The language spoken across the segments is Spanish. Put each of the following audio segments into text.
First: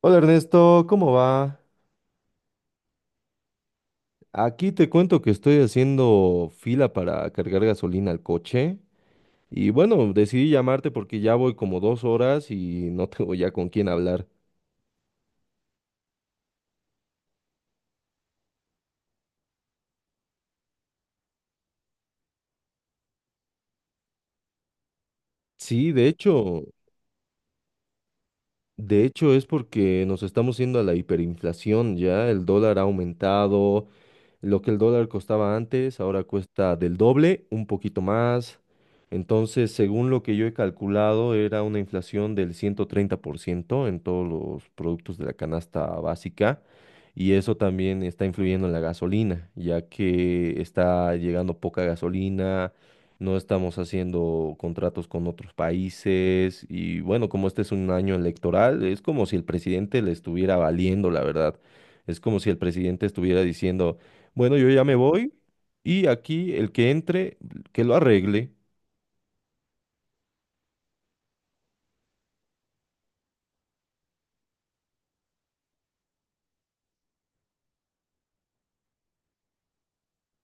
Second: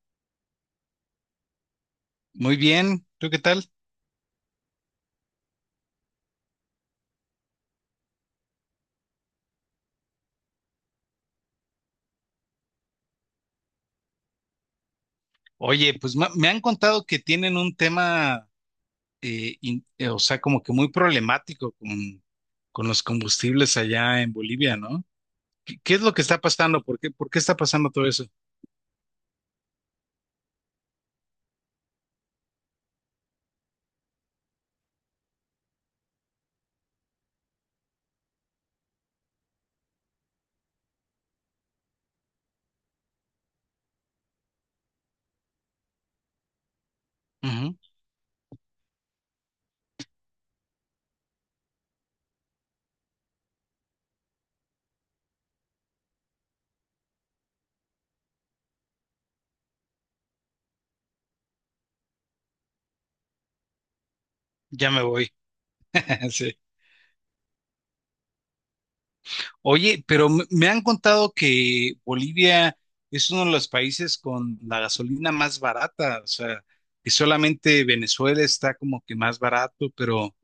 Hola Ernesto, ¿cómo va? Muy bien, ¿tú qué tal? Aquí te cuento que estoy haciendo fila para cargar gasolina al coche y bueno, decidí llamarte porque ya voy como 2 horas y no tengo ya con quién hablar. Oye, pues me han contado que tienen un tema, o sea, como que muy problemático con los combustibles allá en Bolivia, ¿no? ¿Qué, Sí, qué es de lo que está hecho, pasando? ¿¿Por qué está pasando todo eso? de hecho es porque nos estamos yendo a la hiperinflación ya, el dólar ha aumentado. Lo que el dólar costaba antes, ahora cuesta del doble, un poquito más. Entonces, según lo que yo he calculado, era una inflación del 130% en todos los productos de la canasta básica. Y eso Ujú, también está influyendo en la gasolina, ya que está llegando poca gasolina, no estamos haciendo contratos con otros países. Y bueno, como este es un año electoral, es como si el presidente le estuviera valiendo, la verdad. Es como si el presidente estuviera diciendo... Bueno, yo ya ya me me voy. voy y aquí Sí. el que entre, que lo arregle. Oye, pero me han contado que Bolivia es uno de los países con la gasolina más barata, o sea, que solamente Venezuela está como que más barato, pero...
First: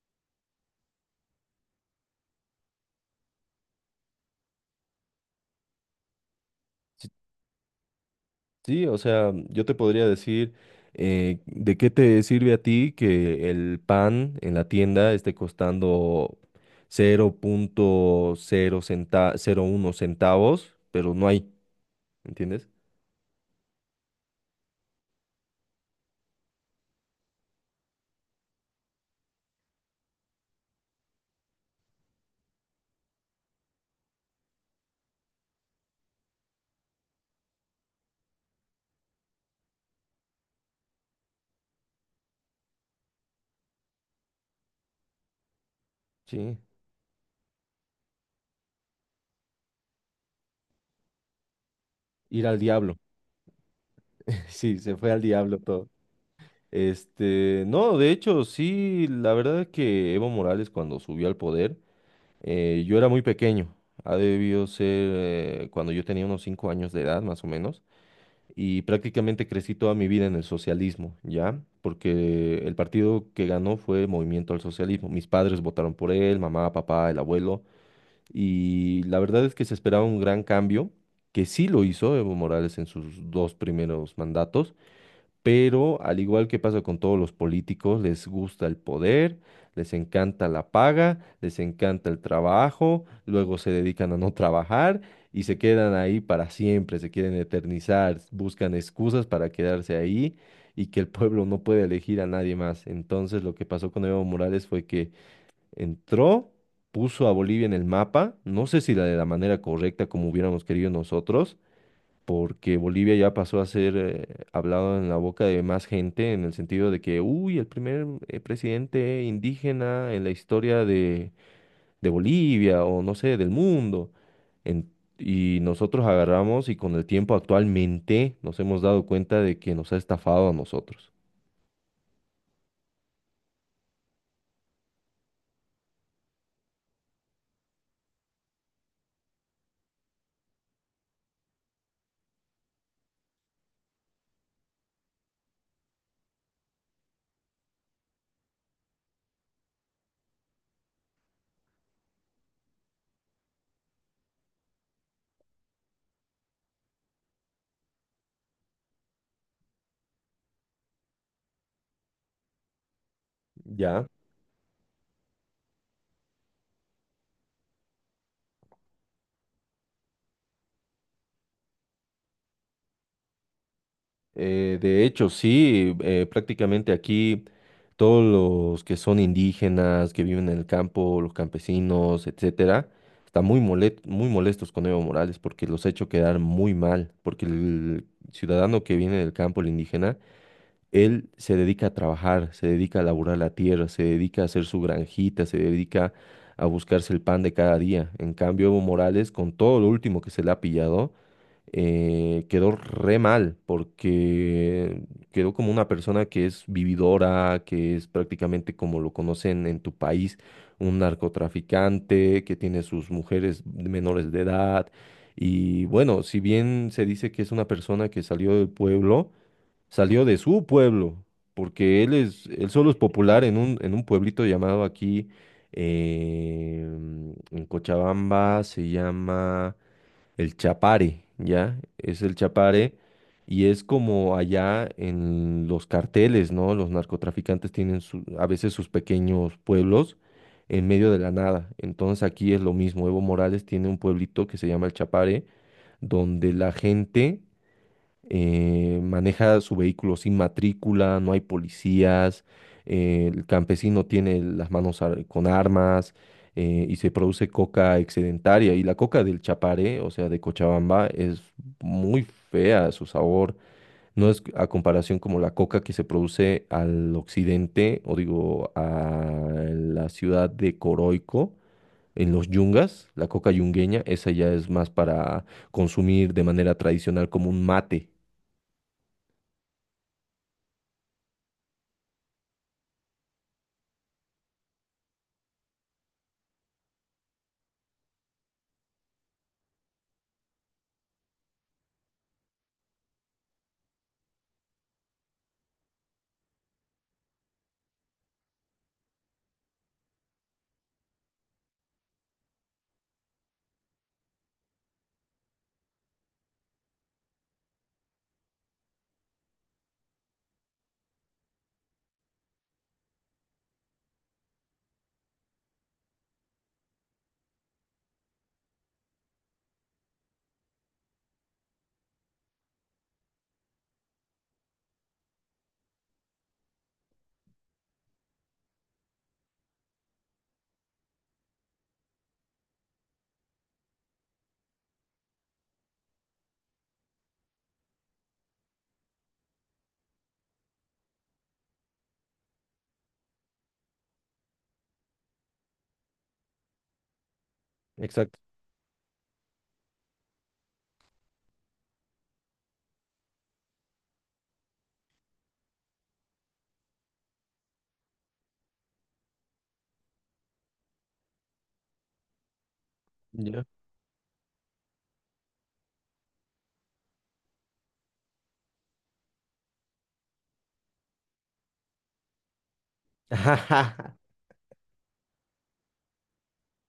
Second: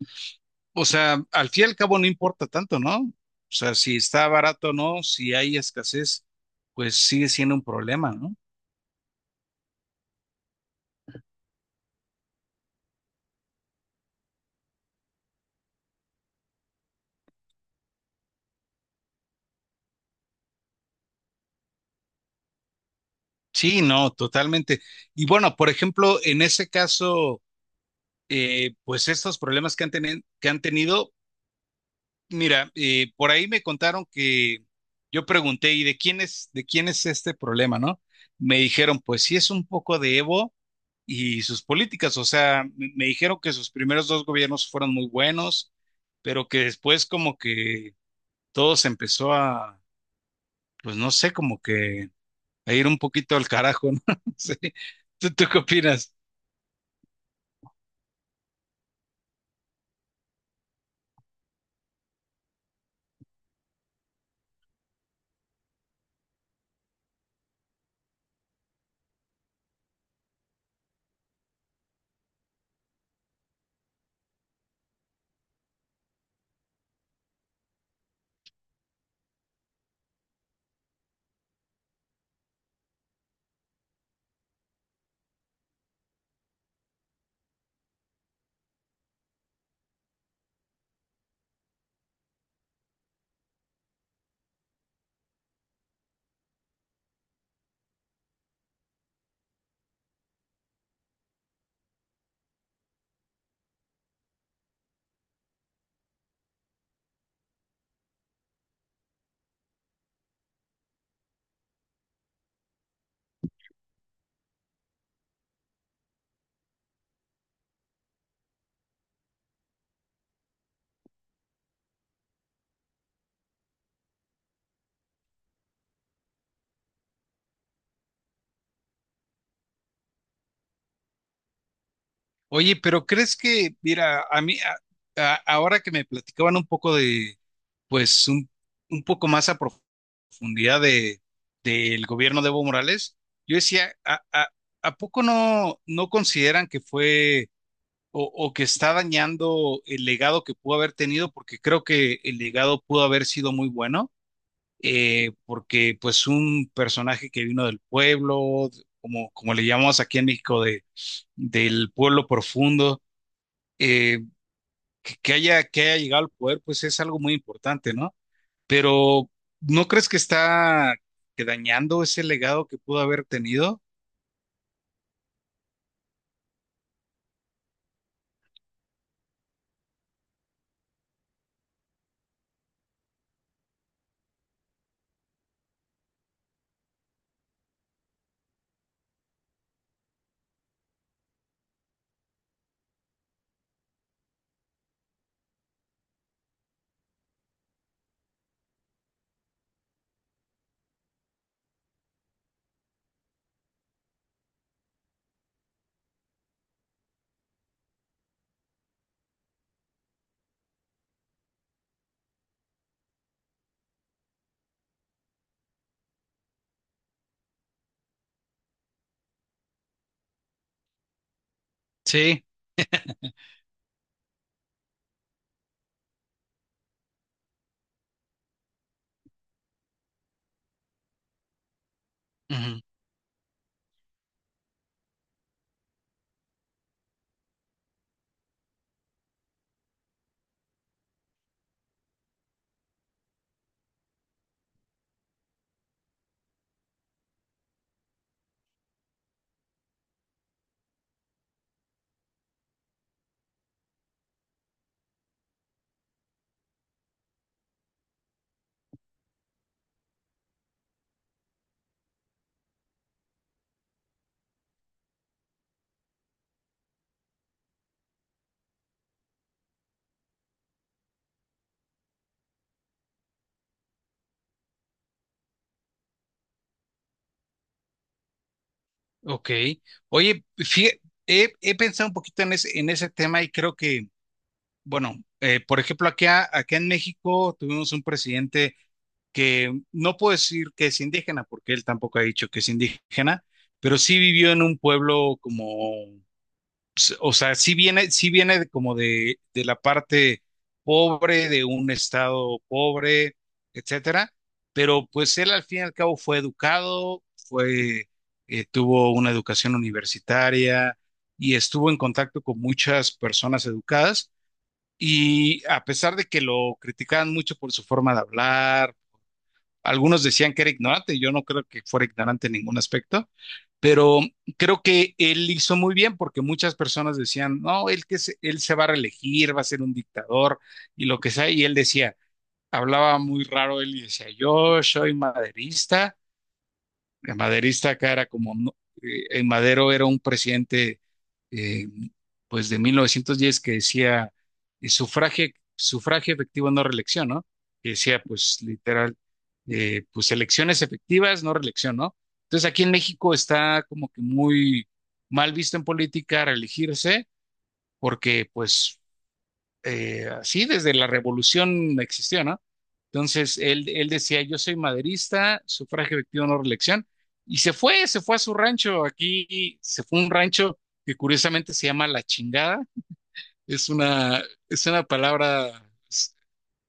O sea, al fin y al cabo no importa tanto, ¿no? O sea, si está barato o no, si hay escasez, pues Sí, sigue siendo un problema, ¿no? sí, o sea, yo te podría decir de qué te sirve a ti que el pan en la tienda esté costando cero punto cero cero uno centavos, pero no hay, ¿entiendes? Sí, no, totalmente. Y bueno, por ejemplo, en ese caso, pues estos problemas que han tenido, mira, por ahí me contaron que yo pregunté, ¿y de quién es este problema, no? Me dijeron, pues sí, es un poco de Evo y sus políticas. O sea, me dijeron que sus primeros dos gobiernos fueron muy buenos, pero Sí, que después como que todo se empezó a, pues no sé, como que ir al a ir un diablo. poquito al carajo, ¿no? Sí. Sí, se fue al ¿¿Tú qué diablo todo. opinas? Este, no, de hecho, sí, la verdad es que Evo Morales cuando subió al poder, eh, yo era muy pequeño, ha debido ser cuando yo tenía unos 5 años de edad, más o menos, y prácticamente crecí toda mi vida en el socialismo, ¿ya? Porque el partido que ganó fue Movimiento al Socialismo. Mis padres votaron por él, mamá, papá, el abuelo, y la verdad es que se esperaba un gran cambio, que sí lo hizo Evo Morales en sus dos primeros mandatos, pero al igual que pasa con todos los políticos, les gusta el poder, les encanta la paga, les encanta el trabajo, luego se dedican a no trabajar y se quedan ahí para siempre, se quieren eternizar, buscan excusas para quedarse ahí y que el pueblo no puede elegir a nadie más. Entonces lo que pasó con Evo Morales fue que entró, puso a Bolivia en el mapa, no sé si la de la manera correcta como hubiéramos querido nosotros, porque Bolivia ya pasó a ser hablado en la boca de más gente en el sentido de que, uy, el primer presidente indígena en la historia de Bolivia o no sé, del mundo. En- y nosotros agarramos y con el tiempo actualmente nos hemos dado cuenta de que nos ha estafado a nosotros. Oye, pero ¿crees que, mira, a mí, ahora que me platicaban un poco de, pues un poco más a profundidad de, del gobierno de Evo Morales, yo decía, ¿a poco no consideran que fue o que está dañando el legado que pudo haber tenido? Porque creo que el legado pudo haber sido muy bueno, porque pues un personaje que vino del pueblo, como le llamamos aquí en México, del pueblo profundo, Ya. eh, que haya llegado al poder, pues es algo muy importante, ¿no? Pero ¿no crees que está que dañando ese legado que pudo haber tenido? De hecho, sí, prácticamente aquí todos los que son indígenas, que viven en el campo, los campesinos, etcétera, están muy molestos con Evo Morales porque los ha hecho quedar muy mal, porque el ciudadano que viene del campo, el indígena, él se dedica a trabajar, se dedica a laburar la tierra, se dedica a hacer su granjita, se dedica a buscarse el pan de cada día. En cambio, Evo Morales, con todo lo último que se le ha pillado, quedó re mal porque quedó como una persona que es vividora, que es prácticamente como lo conocen en tu país, un narcotraficante que tiene sus mujeres menores de edad. Y bueno, si bien se dice que es una persona que salió del pueblo, salió de su pueblo, porque él Sí. es, él solo es popular en un pueblito llamado aquí, eh, en Cochabamba, se llama... El Chapare, ¿ya? Es el Ujú. Chapare y es como allá en los carteles, ¿no? Los narcotraficantes tienen su- a veces sus pequeños pueblos en medio de la nada. Entonces aquí es lo mismo. Evo Morales tiene un pueblito que se llama El Chapare, donde la gente maneja su vehículo sin matrícula, no hay policías, el campesino tiene las manos con armas, y se produce coca excedentaria. Y la coca del Chaparé, o sea, de Cochabamba, es muy fea su sabor. No es a comparación como la coca que se produce al occidente, o digo, a la ciudad de Coroico, en los yungas, la coca yungueña, esa ya es más para consumir de manera tradicional como un mate. Ok. Oye, he pensado un poquito en ese tema y creo que bueno, por ejemplo, acá en México tuvimos un presidente que no puedo decir que es indígena, porque él tampoco ha dicho que es indígena, pero sí vivió en un pueblo como, o sea, sí viene de la parte pobre, de un estado pobre, etcétera, pero pues él al fin y al cabo fue educado, fue, tuvo una educación universitaria y estuvo en contacto con muchas personas educadas, y a pesar de que lo criticaban mucho por su forma de hablar, algunos decían que era ignorante, yo no creo que fuera ignorante en ningún aspecto, pero creo que él hizo muy bien. Porque muchas personas decían, no, él se va a reelegir, va a ser un dictador y lo que sea, y él decía, hablaba muy raro él y decía, yo soy maderista. El maderista acá era como, Madero era un presidente, eh, pues de 1910, que decía eh, sufragio, sufragio efectivo, no reelección, ¿no? Que decía Exacto. pues literal, pues elecciones efectivas, no reelección, ¿no? Entonces aquí en México está como que muy mal visto en política reelegirse, porque pues así desde la revolución existió, ¿no? Entonces Ya. él, él decía, yo soy maderista, sufragio efectivo, no reelección, y se fue a su rancho, aquí se fue a un rancho que curiosamente se llama La Chingada, es una, es una palabra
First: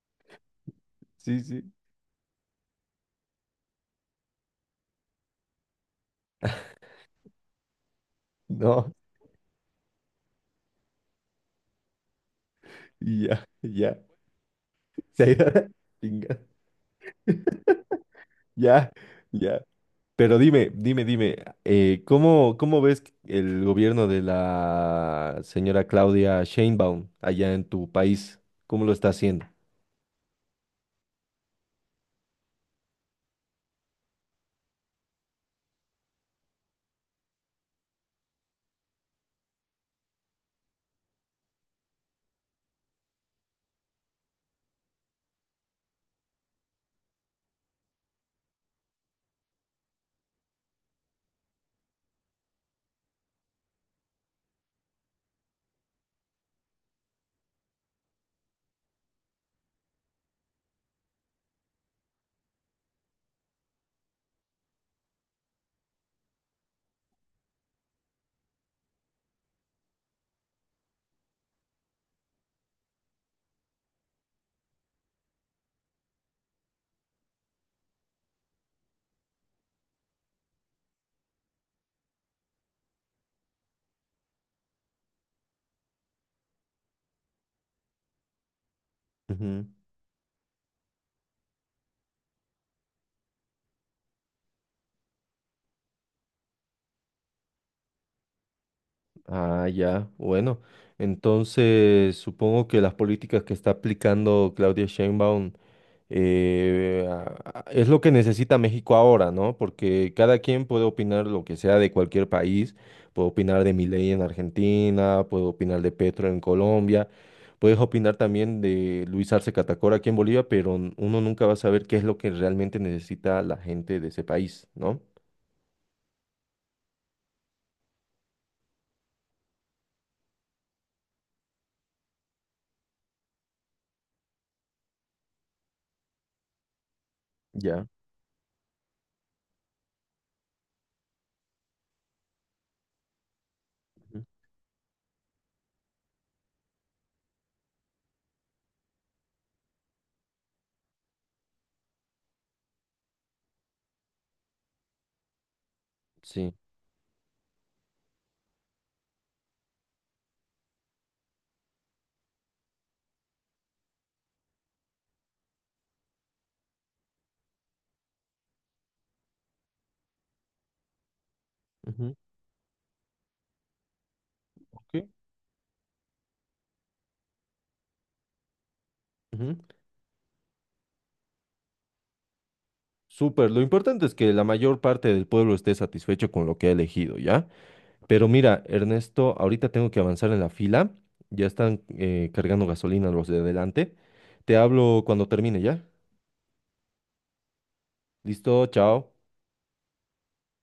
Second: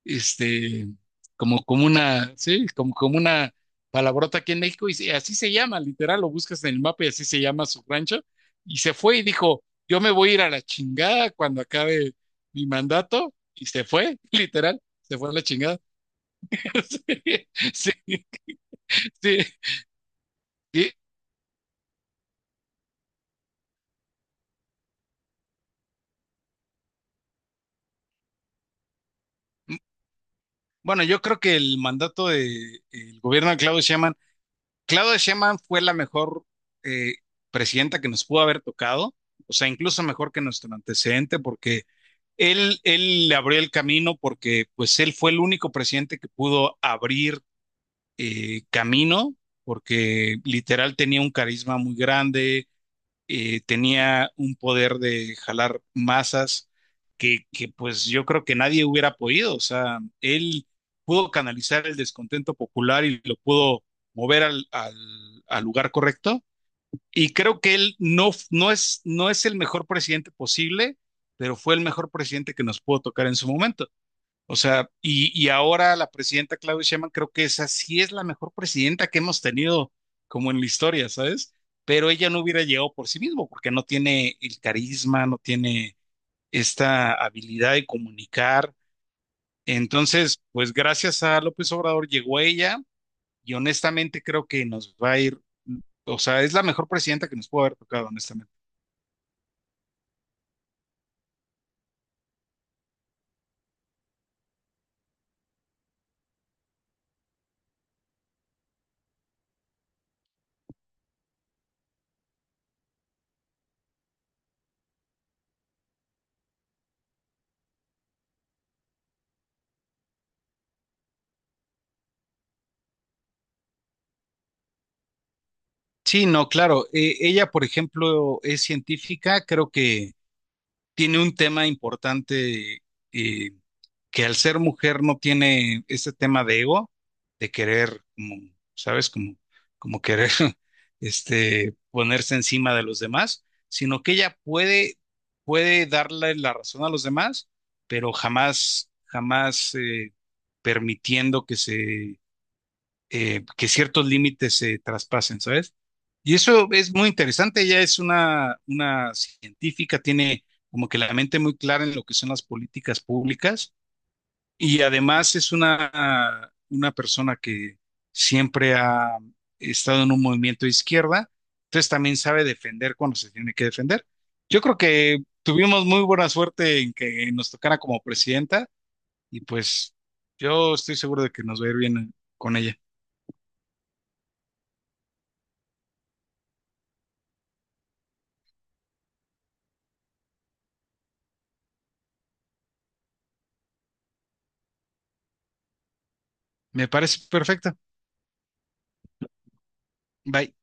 este, Sí, como, sí. como una, sí, como, como una palabrota aquí en México, y así se llama, literal, lo buscas en el mapa y así se llama su rancho, y No. se fue y dijo, yo me voy a ir a la chingada cuando acabe mi Y mandato, ya, y se ya. fue, literal, se Se ha fue a la ido a la chingada. chinga. Sí, Ya, sí. ya. Pero dime, Y dime, dime, ¿cómo, cómo ves el gobierno de la señora Claudia Sheinbaum allá en tu país? ¿Cómo lo está haciendo? bueno, yo creo que el mandato del gobierno de Claudio Sheinbaum fue la mejor eh, presidenta que nos pudo haber tocado, o sea, incluso mejor que nuestro antecedente, porque él le abrió el camino, porque pues él fue el único presidente que pudo abrir camino, porque literal tenía un carisma muy grande, tenía un poder de jalar masas que pues yo creo que nadie hubiera podido. O sea, él pudo canalizar el descontento popular y lo pudo mover al lugar correcto, y creo que él no es, no es el mejor presidente posible, pero fue el mejor presidente que nos pudo tocar en su momento. O sea, y ahora la presidenta Claudia Sheinbaum, creo que esa sí es la mejor presidenta que hemos tenido como en la historia, ¿sabes? Pero ella no hubiera llegado por sí mismo porque no tiene el carisma, no tiene esta habilidad de comunicar. Ujú. Entonces, pues gracias a López Obrador llegó ella, y honestamente creo que nos va a ir, o sea, es la mejor presidenta que nos pudo haber tocado, honestamente. Ah, ya, bueno. Entonces, supongo que las políticas que está aplicando Claudia Sheinbaum es lo que necesita México ahora, ¿no? Porque cada quien puede opinar lo que sea de cualquier país, puedo opinar de Milei en Argentina, puedo opinar de Petro en Colombia, puedes opinar también de Luis Arce Catacora aquí en Bolivia, pero n- uno nunca va a saber qué es lo que realmente necesita la gente de ese país, ¿no? Sí, no, claro. Ella, por ejemplo, es científica, creo que tiene un tema importante, eh, que al ser mujer no tiene ese tema de ego, de Ya. querer, como, ¿sabes? Como, como querer este, ponerse encima de los demás, sino que Ujú. ella puede, puede darle la razón a los demás, pero jamás, jamás permitiendo que se que ciertos límites se traspasen, ¿sabes? Y Sí. eso es muy interesante, ella es una científica, tiene como que la mente muy clara en lo que son las políticas públicas, y además es una persona que siempre ha estado en un movimiento de izquierda, entonces Ujú. también sabe defender cuando se tiene que defender. Yo creo Ok. que tuvimos muy buena suerte en que nos tocara como presidenta, y Ujú. pues yo estoy seguro de que nos va a ir bien con ella. Súper, lo importante es que la mayor parte del pueblo esté satisfecho con lo que ha elegido, ¿ya? Pero mira, Ernesto, ahorita tengo que avanzar en la fila. Ya están cargando gasolina los de adelante. Te hablo cuando termine, ¿ya? Me parece perfecto. Listo, chao. Bye.